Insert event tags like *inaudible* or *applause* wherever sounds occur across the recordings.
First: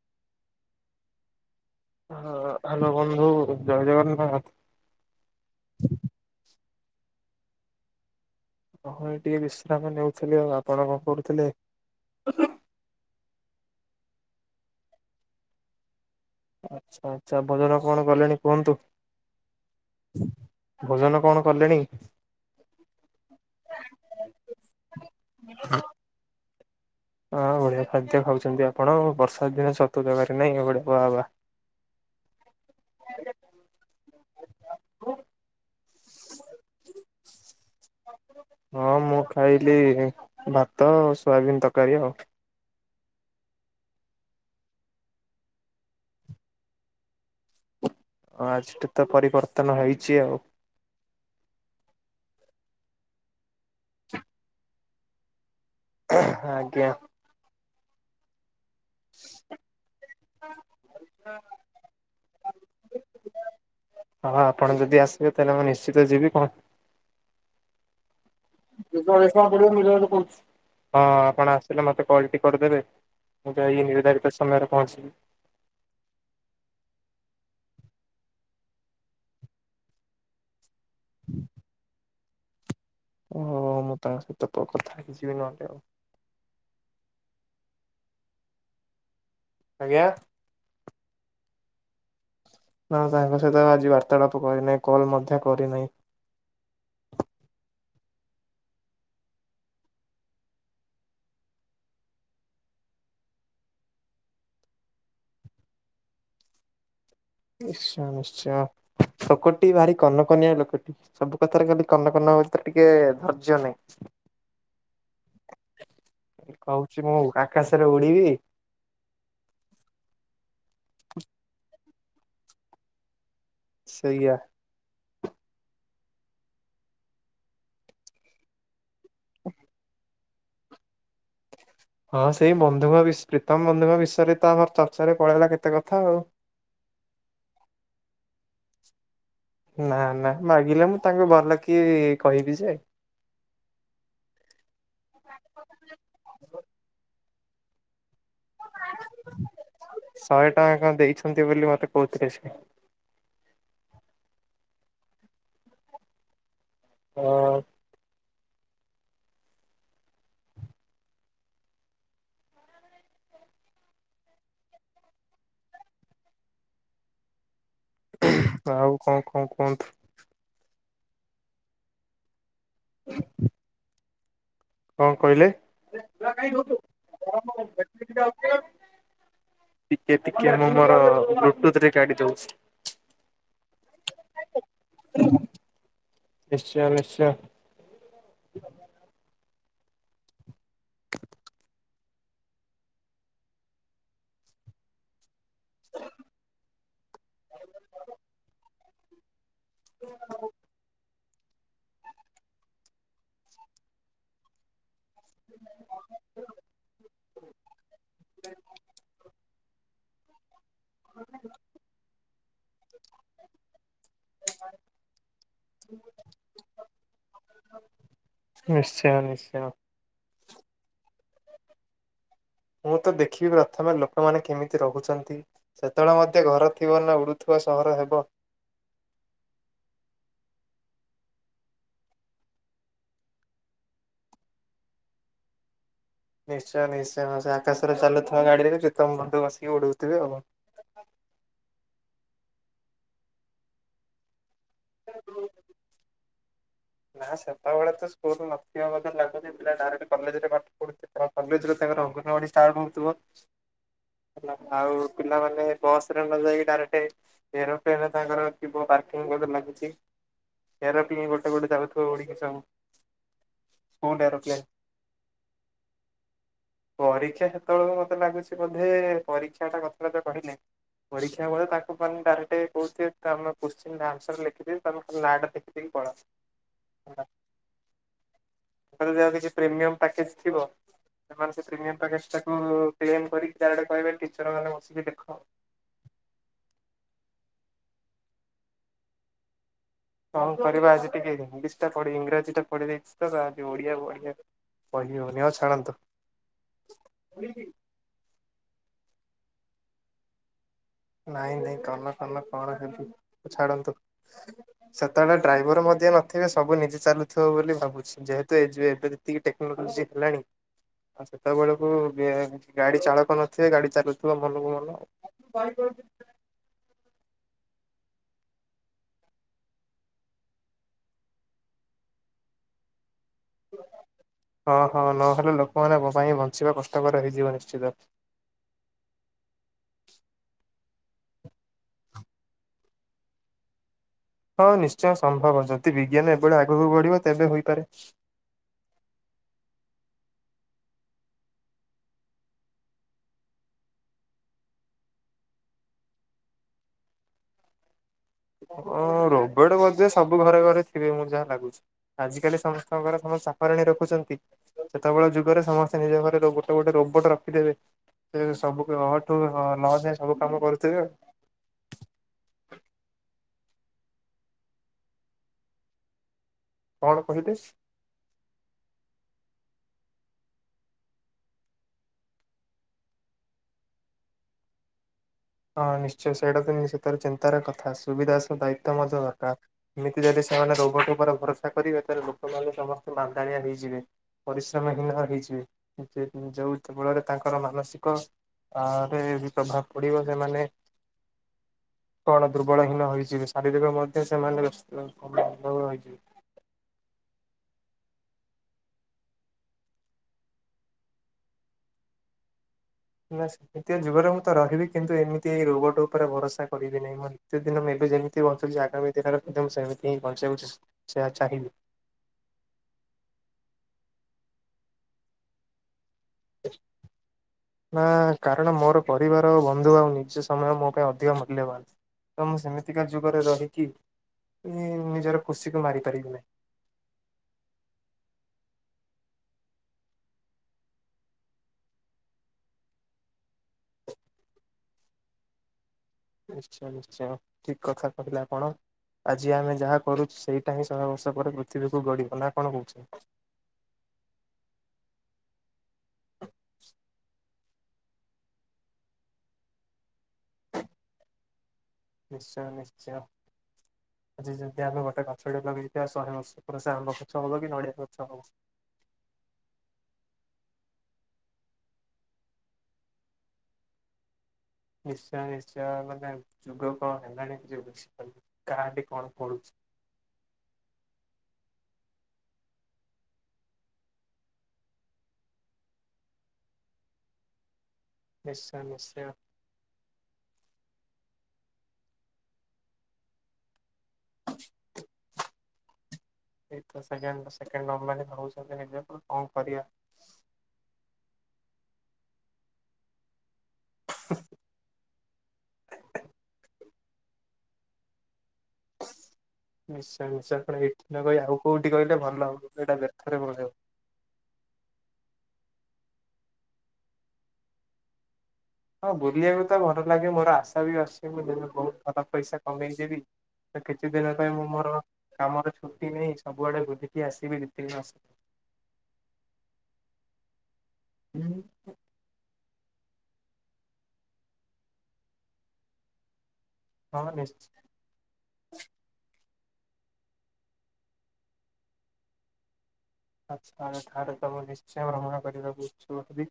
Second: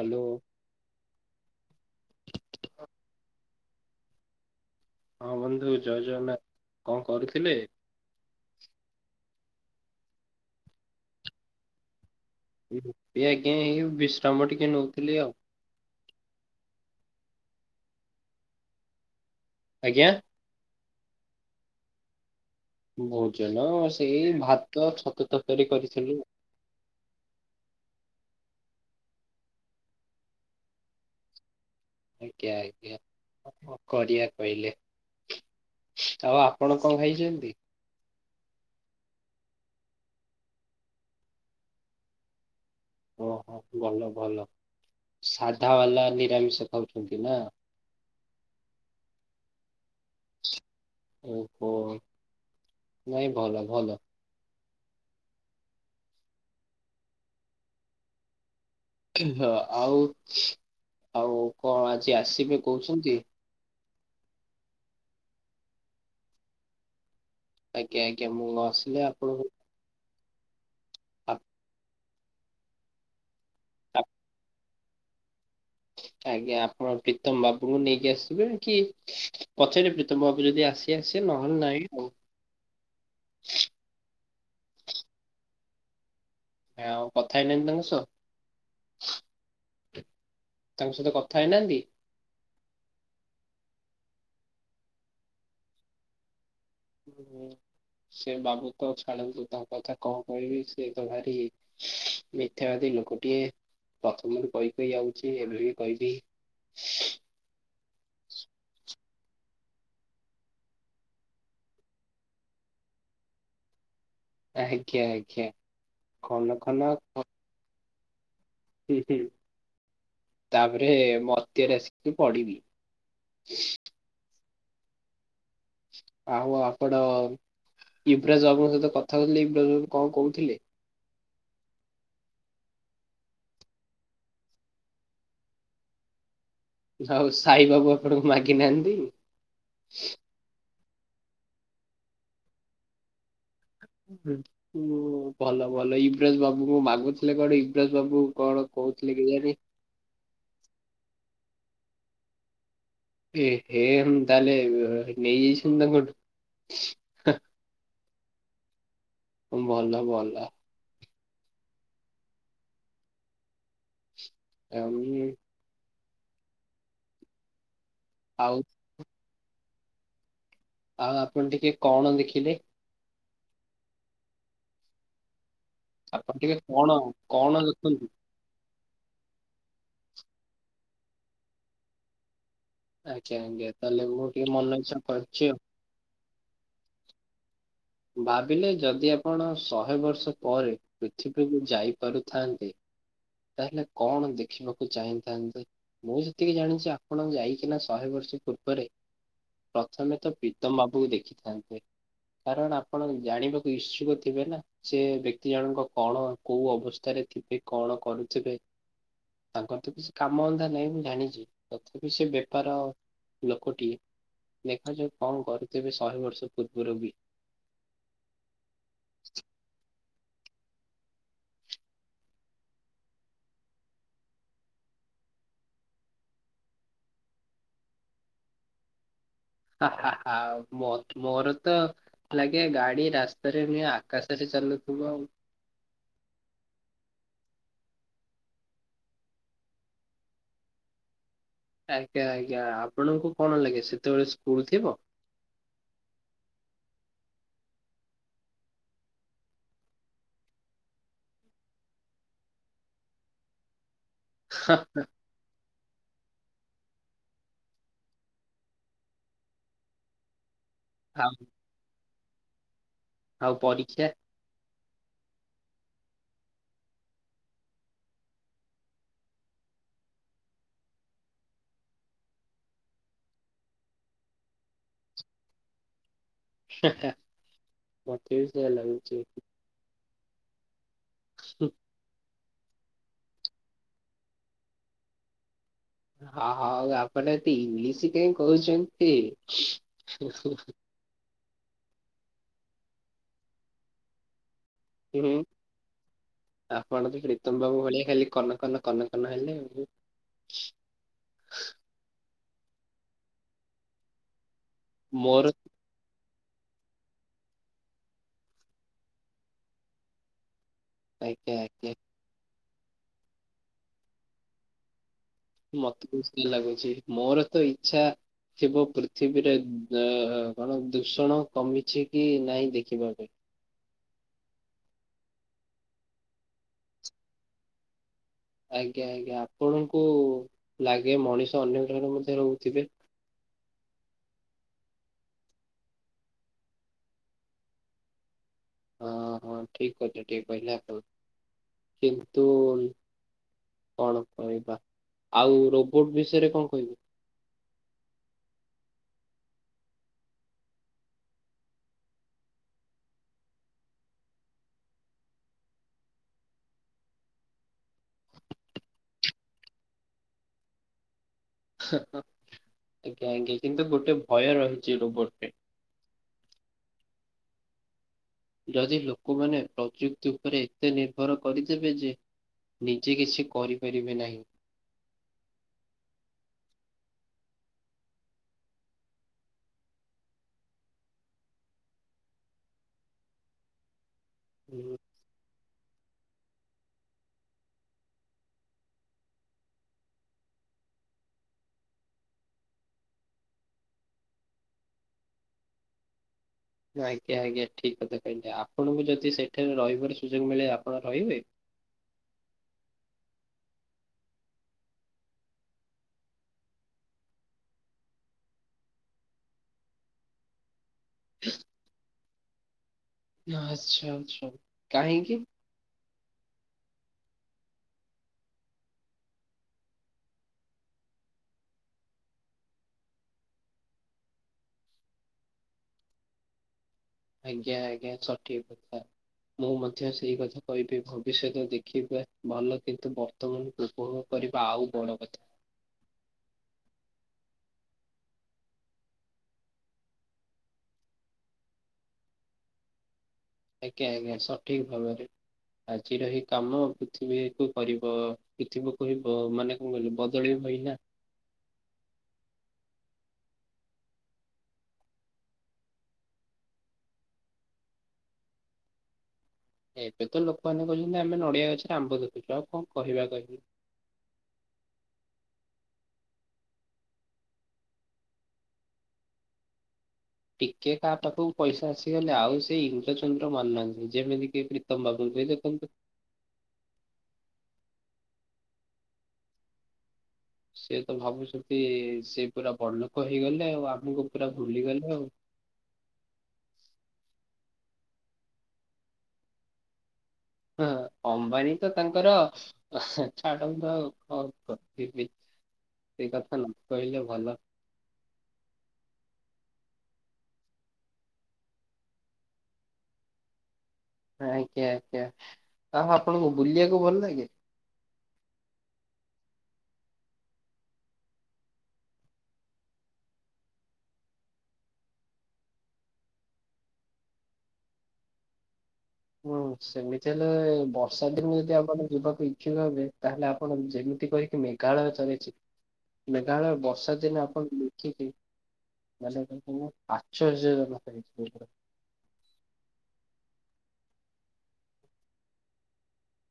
Hello ହଁ hello ବନ୍ଧୁ ଜୟ ଜଗନ୍ନାଥ। ହଁ ବନ୍ଧୁ ଜୟ ଜଗନ୍ନାଥ କଣ କରୁଥିଲେ? ହଁ ଏ ଟିକେ ବିଶ୍ରାମ ନେଉଥିଲି ଆଉ ଆପଣ କଣ କରୁଥିଲେ? ଏ ଆଜ୍ଞା ଏଇ ବିଶ୍ରାମ ଟିକେ ନଉଥିଲି ଆଉ। ଆଚ୍ଛା ଆଚ୍ଛା ଭୋଜନ କଣ କଲେଣି କୁହନ୍ତୁ? ଆଜ୍ଞା ଭୋଜନ କଣ କଲେଣି? ଭୋଜନ ସେଇ ଭାତ ଛତୁ ତରକାରୀ କରିଥିଲୁ। ହଁ ବଢିଆ ଖାଦ୍ୟ ଖାଉଛନ୍ତି ଆପଣ ବର୍ଷା ଦିନ ଛତୁ ତରକାରୀ ନାହିଁ ବଢ଼ିଆ ବାହା ବାହା ଆଜ୍ଞା ଆଜ୍ଞା। କଣ କରିବା କହିଲେ ଆଉ ଆପଣ କଣ ଖାଇଛନ୍ତି? ହଁ ମୁଁ ଖାଇଲି ଭାତ ସୋୟାବିିନ ତରକାରୀ ଆଉ। ଓହୋ ଭଲ ଭଲ ସାଧା ବାଲା ନିରାମିଷ ଖାଉଛନ୍ତି ନା। ହଁ ଆଜିଠୁ ତ ପରିବର୍ତ୍ତନ ହେଇଛି ଆଉ ଓହୋ ନାଇଁ ଭଲ ଭଲ *inaudible* ଆଜ୍ଞା ହଁ ଆଉ ଆଉ କଣ ଆଜି ଆସିବେ କହୁଛନ୍ତି। ହଁ ଆପଣ ଯଦି ଆସିବେ ତାହେଲେ ମୁଁ ନିଶ୍ଚିତ ଯିବି କଣ ଆଜ୍ଞ ଆଜ୍ଞା ମୁଁ ଆସିଲେ *unintelligible* ଆପଣଙ୍କୁ ହଁ ଆପ- ଆପଣ ଆସିଲେ ମତେ କାଲଟି କରିଦେବେ। ମୁଁ ଯାଇକି ଆପ- ନିର୍ଦ୍ଧାରିତ ସମୟରେ ପହଞ୍ଚିବି। ଆଜ୍ଞା ଆପଣ ପ୍ରୀତମ ବାବୁଙ୍କୁ ନେଇକି ଆସିବେ କି ପଛରେ ପ୍ରୀତମ ବାବୁ ଯଦି ଆସି କେ ଆସିଏ ନହେଲେ ନାଇଁ ଆଉ। ଓହୋ ମୁଁ ତାଙ୍କ ସହିତ ପ୍ର କଥା ହେଇକି ଯିବି ନହେଲେ ଆଉ। ଆଉ କଥା ହେଇନାହାନ୍ତି ତାଙ୍କ ସହ? ଆଜ୍ଞା? ତାଙ୍କ ସହିତ କଥା ହେଇନାହାନ୍ତି? ନାଁ ତାଙ୍କ ସହିତ ତ ଆଜି ବାର୍ତ୍ତାଳାପ କରିନାହିଁ କଲ୍ ମଧ୍ୟ କରିନାହିଁ। ଉଁ ସେ ବାବୁ ତ ଛାଡ଼ନ୍ତୁ ତାଙ୍କ କଥା କଣ କହିବି ସେ ତ ଭାରି ମିଥ୍ୟାବାଦୀ ଲୋକଟିଏ ପ୍ରଥମରୁ କହି କହି ଆଉଚି ଏବେ ବି କହିବି। *inaudible* ନିଶ୍ଚୟ ନିଶ୍ଚୟ ଲୋକଟି ଭାରି କନକନିଆ ଲୋକଟି। ସବୁ କଥାରେ ଖାଲି କନକନ ହୋଉଚ ଟିକେ ଧୈର୍ଯ୍ୟ ନାହିଁ। ଆଜ୍ଞା ଆଜ୍ଞା କନ କନ କହୁଛି କ ମୁଁ ଆକାଶରେ ଉଡି଼ବି। ହୁଁ ହୁଁ ତାପରେ ମର୍ତ୍ତ୍ୟରେ ଆସିକି ପଡି଼ବି। ସେଇଆ। ଆଉ ଆପଣ ଇବ୍ରାଜ ବାବୁଙ୍କ ସହିତ କଥା ହୋଉଥୁଲେ ଇବ୍ରାଜ ବାବୁ କଁ କୋଉଥୁଲେ? ହଁ ସେଇ ବନ୍ଧୁଙ୍କ ବିଷ୍ ପ୍ରୀତମ ବନ୍ଧୁଙ୍କ ବିଷୟରେ ତ ଆମର ଚର୍ଚ୍ଚାରେ ପଳେଇଲା କେତେ କଥା ଆଉ। ହଉ ସାଇ ବାବୁ ଆପଣଙ୍କୁ ମାଗିନାହାନ୍ତି? ନାଁ ନାଁ ମାଗିଲେ ମୁଁ ତାଙ୍କୁ ଭଲ କି କହିବି ଯେ। ଉଁ ହୁଁ। ହୁଁ ଭଲ ଭଲ ଇବ୍ରଜ ବାବୁଙ୍କୁ ମାଗୁଥୁଲେ କଣ ଇବ୍ରାଜ ବାବୁ କଣ କୋହୁଥୁଲେ କେଜାଣି? ଶହେ ଟଆଁ କଁ ଦେଇଛନ୍ତି ବୋଲି ମତେ କୋହୁଥୁଲେ ସେ। ଏହେ ତାହେଲେ ନେଇଯାଇଛନ୍ତି ତାଙ୍କଠୁ। ହଁ। ଉଁ ଭଲ ଭଲ। ଆଉ ହଁ ଆଉ ଆଉ କଁ କଁ କୁହନ୍ତୁ। ଆଉ ଆପଣ ଟିକେ କଣ ଦେଖିଲେ? ହ କଁ କହିଲେ? ଆପଣ ଟିକେ କଣ କଣ ଦେଖନ୍ତୁ। ଟିକେ ଟିକେ ମୁଁ ମୋର ବ୍ଲୁଟୁଥ୍ ରେ କାଡି଼ ଦଉଚି। ଆଚ୍ଛା ଆଜ୍ଞା ତାହେଲେ ମୁଁ ଟିକେ ମନ ଇଚ୍ଛା କରଚି ଆଉ। ନିଶ୍ଚୟ ନିଶ୍ଚୟ। ଭାବିଲେ ଯଦି ଆପଣ ଶହେ ବର୍ଷ ପରେ ପୃଥିବୀକୁ ଯାଇପାରୁଥାନ୍ତେ ତାହେଲେ କଣ ଦେଖିବାକୁ ଚାହିଁଥାନ୍ତେ ମୁଁ ଯେତିକି ଜାଣିଚି ଆ ପଣ ଯାଇକିନା ଶହେ ବର୍ଷ ପୂର୍ବରେ ପ୍ରଥମେ ତ ପ୍ରୀତମ ବାବୁଙ୍କୁ ଦେଖିଥାନ୍ତେ। କାରଣ ଆପଣ ଜାଣିବାକୁ ଇସ୍ଛୁକ ଥିବେ ନାଁ ସେ ବ୍ୟକ୍ତି ଜଣଙ୍କ କଣ କୋଉ ଅବସ୍ଥାରେ ଥିବେ କଣ କରୁଥୁବେ ତାଙ୍କର ତ କିଛି କାମ ଅନ୍ଧା ନାହିଁ ମୁଁ ଜାଣିଚି ତଥାପି ସେ ବେପାର ଲୋକଟିଏ। ଲେଖାଯାଉ କଁ କରୁଥୁବେ ଶହେ ବର୍ଷ ପୂର୍ବୁରୁ ବି। ନିଶ୍ଚୟ ନିଶ୍ଚୟ। ମୁଁ ତ ଦେଖିବି ପ୍ରଥମେ ଲୋକମାନେ କେମିତି ରହୁଚନ୍ତି। ସେତୋଳେ ମଧ୍ୟ ଘର ଥିବ ନାଁ ଉଡ଼ୁଥୁବା ସହର ହେବ? ଆ ହା ହା ମୋ ମୋର ତ ଲାଗେ ଗାଡି ରାସ୍ତାରେ ନୁହେଁ ଆକାଶରେ ଚାଲୁଥୁବ ଆଉ। ନିଶ୍ଚୟ ନିଶ୍ଚୟ ହଁ ସେ ଆଶରେ ଚାଲୁଥିବା ଗାଡିରେ ବି ଯେ ତୋମ ବନ୍ଧୁ ବସିକି ଉଡୁଥିବେ ହବ। ଆଜ୍ଞା, ଆଜ୍ଞା ଆପଣଙ୍କୁ କଣ ଲାଗେ ସେତେବେଳେ ସ୍କୁଲ୍ ଥିବ। ନା ସେତେବେଳେ ତ ସ୍କୁଲ୍ ନଥିବା *unintelligible* ଲାଗୁଚି ପିଲା ଡାଇରେକ୍ଟ କଲେଜ୍ ରେ ପାଠ ପଢୁଛି। ଏ ପୁରା କଲେଜ୍ ରୁ ତାଙ୍କର ଅଙ୍ଗନବାଡି ଷ୍ଟାର୍ଟ ହଉଥିବ। ହେଲା ହା, ଆଉ ପିଲାମାନେ ବସ୍ ରେ ନ ଯାଇକି ଡାଇରେକ୍ଟେ ଏରୋପ୍ଲେନ୍ ର ତାଙ୍କର ଥିବ ପାର୍କିଂ ବୋଧେ ଲାଗୁଛି। ଏରୋପ୍ଲେନ୍ ଆଉ ଗୋଟେ ଗୋଟେ ଯାଉଥିବ ଉଡିକି ସବୁ ଆଉ ପରୀକ୍ଷା ସ୍କୁଲ୍ ଏରୋପ୍ଲେନ୍। ପରୀକ୍ଷା ସେତେବେଳକୁ ମୋତେ ଲାଗୁଛି ବୋଧେ ପରୀକ୍ଷାଟା କଥାବାର୍ତ୍ତା କହିଲେ ପରୀକ୍ଷା ବଳେ ତାଙ୍କୁ ମାନ ଡାଇରେକ୍ଟେ କହୁଥିବେ ତ ଆମେ କୁଶ୍ଚେନ ଆନ୍ସର ଲେଖିେ ଦେବି ତୋମେ ଖାଲି ନାଁଟା ଲେଖି ଦେଇ ପଳ। ହେ ହେ ମୋତେ ବି ସେଇୟା ତାଙ୍କର ଲାଗୁଚି। ଯାହା କିଛି ପ୍ରିମିୟମ ପ୍ୟାକେଜ୍ ଥିବ, ସେମାନେ ସେ ପ୍ରିମିୟମ ପ୍ୟାକେଜ୍ ଟାକୁ ଫେମ କରିକି ଚାରିଆଡେ କହିବେ ଟିଚର୍ ମାନେ ବସିକି ଦେଖ। ହଁ, ହଁ ହଉ ଆପଣ ଏତେ ଇଂଲିଶ କାଇଁ କହୁଛନ୍ତି। କଣ କରିବା ଆଜି ଟିକେ ହି ଇଂଲିଶ ଟା ପଢି ଇଂରାଜୀ ଟା ପଢି ଦେଇଛି ତ ଆଜି ଓଡିଆ ବଢ଼ିଆ ହୁଁ, ହୁଁ, ଆପଣ ତ ପ୍ରୀତମ ବାବୁ ଭଳିଆ ଖାଲି କନକନ କନ କନ ହେଲେ ଆଉ। ନାଇଁ ନାଇଁ କନକନ କଣ ହେବି ଛାଡନ୍ତୁ। ସେତେବେଳେ ମୋର ଡ୍ରାଇଭର୍ ମଧ୍ୟ ନ ଥିବେ ସବୁ ନିଜେ ଚାଲୁଥିବ ବୋଲି ଭାବୁଛି। ଯେହେତୁ ଏଜୁ ଏବେ ଯେତିକି ଟେକ୍ନୋଲୋଜି ହେଲାଣି ଆଉ ଆଜ୍ଞା ଆଜ୍ଞା ସେତେବେଳକୁ ବେ- ଗାଡି ଚାଳକ ନଥିବେ, ଗାଡି ଚାଲୁଥିବ ମନକୁ ମନ। ମୋତେ ତ ସେଇ ଲାଗୁଛି, ମୋର ତ ଇଚ୍ଛା ଥିବ ପୃଥିବୀରେ ଅ, କଣ ଦୂଷଣ କମିଛି କି ନାହିଁ ଦେଖିବା ପାଇଁ। ହଁ ହଁ ନହେଲେ ଲୋକମାନଙ୍କ ପାଇଁ ବଞ୍ଚିବା କଷ୍ଟକର ହେଇଯିବ ନିଶ୍ଚିତ। ଆଜ୍ଞା, ଆଜ୍ଞା ଆପଣଙ୍କୁ ଲାଗେ ମଣିଷ ଅନ୍ୟ ଗ୍ରହରେ ମଧ୍ୟ ରହୁଥିବେ। ହଁ ନିଶ୍ଚୟ ସମ୍ଭବ ଯଦି ବିଜ୍ଞାନ ଏଭଳି ଆଗକୁ ବଢିବ ତେବେ ହୋଇପାରେ। ହଁ, ହଁ ଠିକ କହିଲେ, ଠିକ୍ କହିଲେ ଆପଣ କିନ୍ତୁ କଣ କହିବା, ଆଉ ରୋବୋଟ୍ ବିଷୟରେ କଣ କହିବେ? ହଁ ରୋବୋଟ୍ ବୋଧେ ସବୁ ଘରେ ଘରେ ଥିବେ ମୁଁ ଯାହା ଲାଗୁଛି। ଆଜ କାଲି ସମସ୍ତଙ୍କ ଘର ସବୁ ସଫାରାଣୀ ରଖୁଛନ୍ତି। ସେତେବେଳେ ଯୁଗରେ ସମସ୍ତେ ନିଜ ଘରେ ଗୋଟେ ଗୋଟେ ରୋବୋଟ୍ ରଖିଦେବେ। ସେ ସବୁଠୁ ଅ ଠୁ ହ-ଲ ଯାଏ ସବୁ କାମ କରୁଥିବେ। ହଁ ଅଁ, ଆଜ୍ଞା, ଆଜ୍ଞା କିନ୍ତୁ ଗୋଟେ ଭୟ ରହିଚି ରୋବଟ୍ ରେ। କଣ କିହିଲେ? ଯଦି ଲୋକମାନେ ପ୍ରଯୁକ୍ତି ଉପରେ ଏତେ ନିର୍ଭର କରିଦେବେ ଯେ ନିଜେ କିଛି କରିପାରିବେ ନାହିଁ। ହଁ ନିଶ୍ଚୟ ସେଇଟା ନି- ସେଥେର ଚିନ୍ତାର କଥା ସୁବିଧା ସହ ଦାୟିତ୍ୱ ମଧ୍ୟ ଦରକାର। ଏମିତି ଯଦି ସେମାନେ ରୋବଟ୍ ଉପରେ ଭରସା କରିବେ ତାହେଲେ ଲୋକମାନେ ସମସ୍ତେ ମାନ୍ଦାଳିଆ ହେଇଯିବେ। ହୁଁ, ପରିଶ୍ରମ ହୀନ ହେଇଯିବେ। ଯେ ଯୋଉ ବଳରେ ତାଙ୍କର ମାନସିକ ଆ ରେ ବି ପ୍ରଭାବ ପଡିବ। ଯେ ମାନେ କଣ ଦୁର୍ବଳହୀନ ହୋଇଯିବେ। ଶାରୀରିକ ମଧ୍ୟ ସେମାନେ *inaudible* ହୋଇଯିବେ। ଆଜ୍ଞା, ଆଜ୍ଞା ଠିକ କଥା କହିଲେ ଆପଣଙ୍କୁ ଯଦି ସେଠାରେ ରହିବାର ସୁଯୋଗ ମିଳେ ଆପଣ ରହିବେ? ନା ସେ ଦିତୀୟ ଯୁଗରେ ମୁଁ ତ ରହିବି, କିନ୍ତୁ ଏମିତି ଏଇ ରୋବଟ୍ ଉପରେ ଭରସା କରିବି ନାହିଁ। ମୋ ନିତ୍ୟ ଦିନ ମୁଁ ଏବେ ଯେମିତି ବଞ୍ଚୁଚି ଆଗାମୀ ସେ ତାଙ୍କର ଏକଦମ ସେମିତି ହିଁ ବଞ୍ଚିବାକୁ ଚା, ସେୟା ଚାହିଁବି। ନା ଆଚ୍ଛା, ଆଚ୍ଛା କାହିଁକି? *inaudible* ନା କାରଣ ମୋର ପରିବାର ବନ୍ଧୁ ଆଉ ନିଜ ସମୟ ମୋ ପାଇଁ ଅଧିକ ମୂଲ୍ୟବାନ। ତ ମୁଁ ସେମିତିକା ଯୁଗରେ ରହିକି ଉମ ନିଜର ଖୁସିକୁ ମାରି ପାରିବିନି। ଆଜ୍ଞା ଆଜ୍ଞା ସଠିକ ପଥ। ମୁଁ ମଧ୍ୟ ସେଇ କଥା କହିବି ଭବିଷ୍ୟତ ଦେଖିବା ଭଲ କିନ୍ତୁ ବ ତମ ଉପଭୋଗ କରିବା ଆଉ ବଡ କଥା। ନିଶ୍ଚୟ ନିଶ୍ଚୟ ଠିକ କଥା କହିଲା ଆପଣ। ଆଜି ଆମେ ଯାହା କରୁଚୁ ସେଇଟା ହିଁ ଶହେ ବର୍ଷ ପରେ ପୃଥିବୀକୁ ଗଡିବ ନା କଣ କହୁଚ? ଆଜ୍ଞା ଆଜ୍ଞା ସଠିକ ଭାବରେ। ଆଜିରହି କାମ ପୃଥିବୀ କୁ କରିବ ପୃଥିବୀକୁ ହେବ ମାନେ କଣ କହିଲ ବଦଳିବଇନା। ନିଶ୍ଚୟ ନିଶ୍ଚୟ। ଆଜି ଯଦି ଆମେ ଗୋଟେ ଗଛଟେ ଲଗେଇଥିବା ଶହେ ବର୍ଷ ପୁର ସେ ଆମ୍ବ ଗଛ ହବ କି ନଡ଼ିଆ ଗଛ ହବ। ଏବେ ତ ଲୋକମାନେ କହୁଛନ୍ତି ଆମେ ନଡିଆ ଗଛରେ ଆମ୍ବ ଦେଖୁଚୁ, ଆଉ କଣ କହିବା କହିବି। ନିଶ୍ଚୟ ନିଶ୍ଚୟ ମାନେ ଯୁଗ କଣ ହେଲାଣି କାହାଠି କଣ *unintelligible* ଟିକେ କାହା ପାଖକୁ ପଇସା ଆସିଗଲେ ଆଉ ସେ ଇନ୍ଦ୍ର ଚନ୍ଦ୍ର ମାନୁ ନାହାନ୍ତି, ଯେମିତି କି *unintelligible* ଦେଖନ୍ତୁ ନିଶ୍ଚୟ ନିଶ୍ଚୟ। ସେ ତ ଭାବୁଛନ୍ତି ସେ ପୁରା ବଡଲୋକ ହେଇଗଲେ, ଆଉ ଆମକୁ ପୁରା ଭୁଲିଗଲେ ଆଉ। ସେକେଣ୍ଡ ସେକେଣ୍ଡ ଅମ୍ବାନୀ କହୁଛନ୍ତି ନିଜକୁ କଣ କରିବା। ହଁ ଅମ୍ବାନୀ ତ ତାଙ୍କର ଛାଡନ୍ତୁ ମୁ ତ ଆଉ କଣ କରିବି ସେ କଥା ନ କହିଲେ ଭଲ। ନିଶ୍ଚୟ ନିଶ୍ଚୟ ଆପଣ ଏଇଠି ନ କହି ଆଉ କୋଉଠି କହିଲେ ଭଲ ହବ ଏଇଟା ବ୍ୟର୍ଥ ରେ ପଳେଇବ। ଆଜ୍ଞା ଆଜ୍ଞା ଆଉ ଆପଣଙ୍କୁ ବୁଲିବାକୁ ଭଲ ଲାଗେ? ହଁ ବୁଲିବାକୁ ତ ଭଲ ଲାଗେ ମୋର ଆଶା ବି ଅଛି ମୁଁ ଦେବେି ବୋହୁତ ସାରା ପଇସା କମେଇ ଦେବି ତ କିଛି ଦିନ ପାଇଁ ମୁଁ ମୋର କାମର ଛୁଟି ନେଇ ସବୁଆଡେ ବୁଲିକି ଆସିବି ଦି ତିନି ହୁଁ ସେମିତି ହେଲେ ବର୍ଷା ଦିନ ଯଦି ଆପଣ ଯିବାକୁ ଠିକ ତାହେଲେ ଆପଣ ଯେମିତି କହିକି ମେଘାଳୟ ଚାଲି ଯିବେ ମେଘାଳୟ ବ ବର୍ଷା ହଁ ଦିନେ ନିଶ୍ଚୟ। ଆପଣ ଲେଖିିକେ ନହେଲେ ପାଞ୍ଚ ହଜାର ହେଇ ଆ ଠାରେ ସବୁ ନିଶ୍ଚୟ ଭ୍ରମଣ କରିବାକୁ *unintelligible*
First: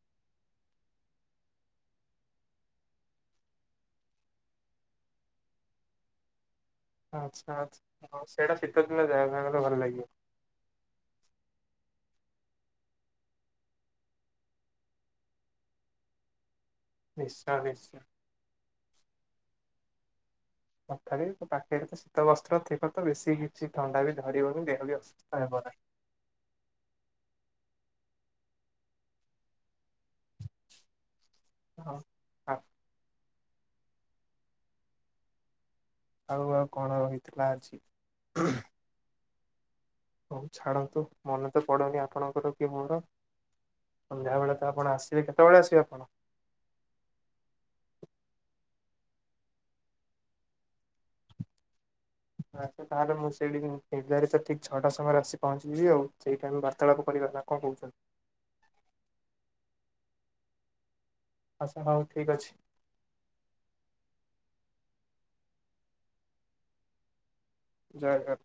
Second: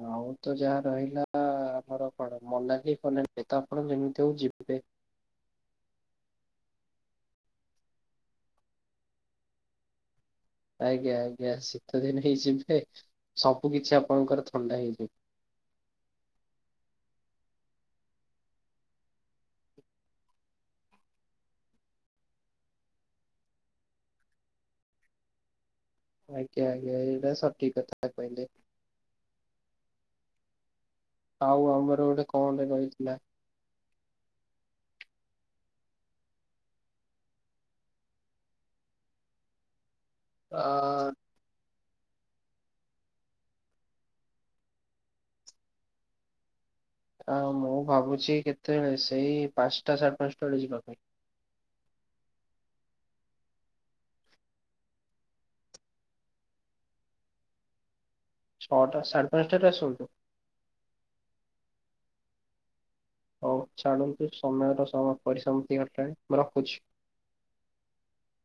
ଆଉ ତ ଯାହା ରହିଲା ଆମର କଣ ମୋନାଲି ଫୋନାଲି ତ ଆପଣ ଯେମିତି ହୋଉ ଯିବେ। ଆଚ୍ଛା ସେଇଟା ଶୀତଦିନ *unintelligible* ଭଲ ଲାଗିବ। ଆଜ୍ଞା ଆଜ୍ଞା ଶୀତ ଦିନ ହେଇଯିବେ ସବୁ କିଛି ଆପଣଙ୍କର ଥଣ୍ଡା ହେଇଯିବ। ନିଶ୍ଚୟ ନିଶ୍ଚୟ। ତଥାପି ତୋ ପାଖରେ ତ ଶୀତ ବସ୍ତ୍ର ଥିବ ତ ବେଶୀ କିଛି ଥଣ୍ଡା ବି ଧରିବନି ଦେହ ବି ଅସୁ *unintelligible* ଆଜ୍ଞା ଆଜ୍ଞା ଏଇଟା ସଠିକ୍ କଥା କହିଲେ। ଆଉ ହଁ। ଆମର ଗୋଟେ ଆ କଣ ଟେ ରହିଥିଲା ଆଉ ଆଉ କଣ ରହିଥିଲା ଆଜି ହଉ ଛାଡ଼ନ୍ତୁ। ଆ ମନେ ତ ପଡ଼ନି ଆପଣଙ୍କର କି ମୁଣ୍ଡ, ସନ୍ଧ୍ୟାବେଳେ ତ ଆପଣ ଆସିବେ କେତେବେଳେ ଆସିବେ ଆପଣ? ଆ ମୁଁ ଭାବୁଚି କେତେବେଳେ ସେଇ ପାଞ୍ଚଟା ସାଢେ ପାଞ୍ଚଟା ବେଳେ ଯିବା ପାଇଁ। ଆଚଛା ତାହେଲେ ମୁଁ ସେଇଠିିକ୍ ମୁଁ ତ ଠିକ ଛଅଟା ସମୟରେ ଆସି ପହଞ୍ଚିଯିବି ଆଉ ସେଇ ଟାଇମ ବାର୍ତ୍ତାଳାପ କରିବା ନା। *unintelligible* ଛଅଟା ସାଢ଼େ ପାଞ୍ଚଟାରେ ଆସନ୍ତୁ। ଆଚ୍ଛା ହଉ ଠିକ ଅଛି। ହଉ ଛାଡନ୍ତୁ ସମୟର ସମ ପରିସମପ୍ତି ଘଟିଲାନି ମୁଁ ରଖୁଛି। ଜୟାଗ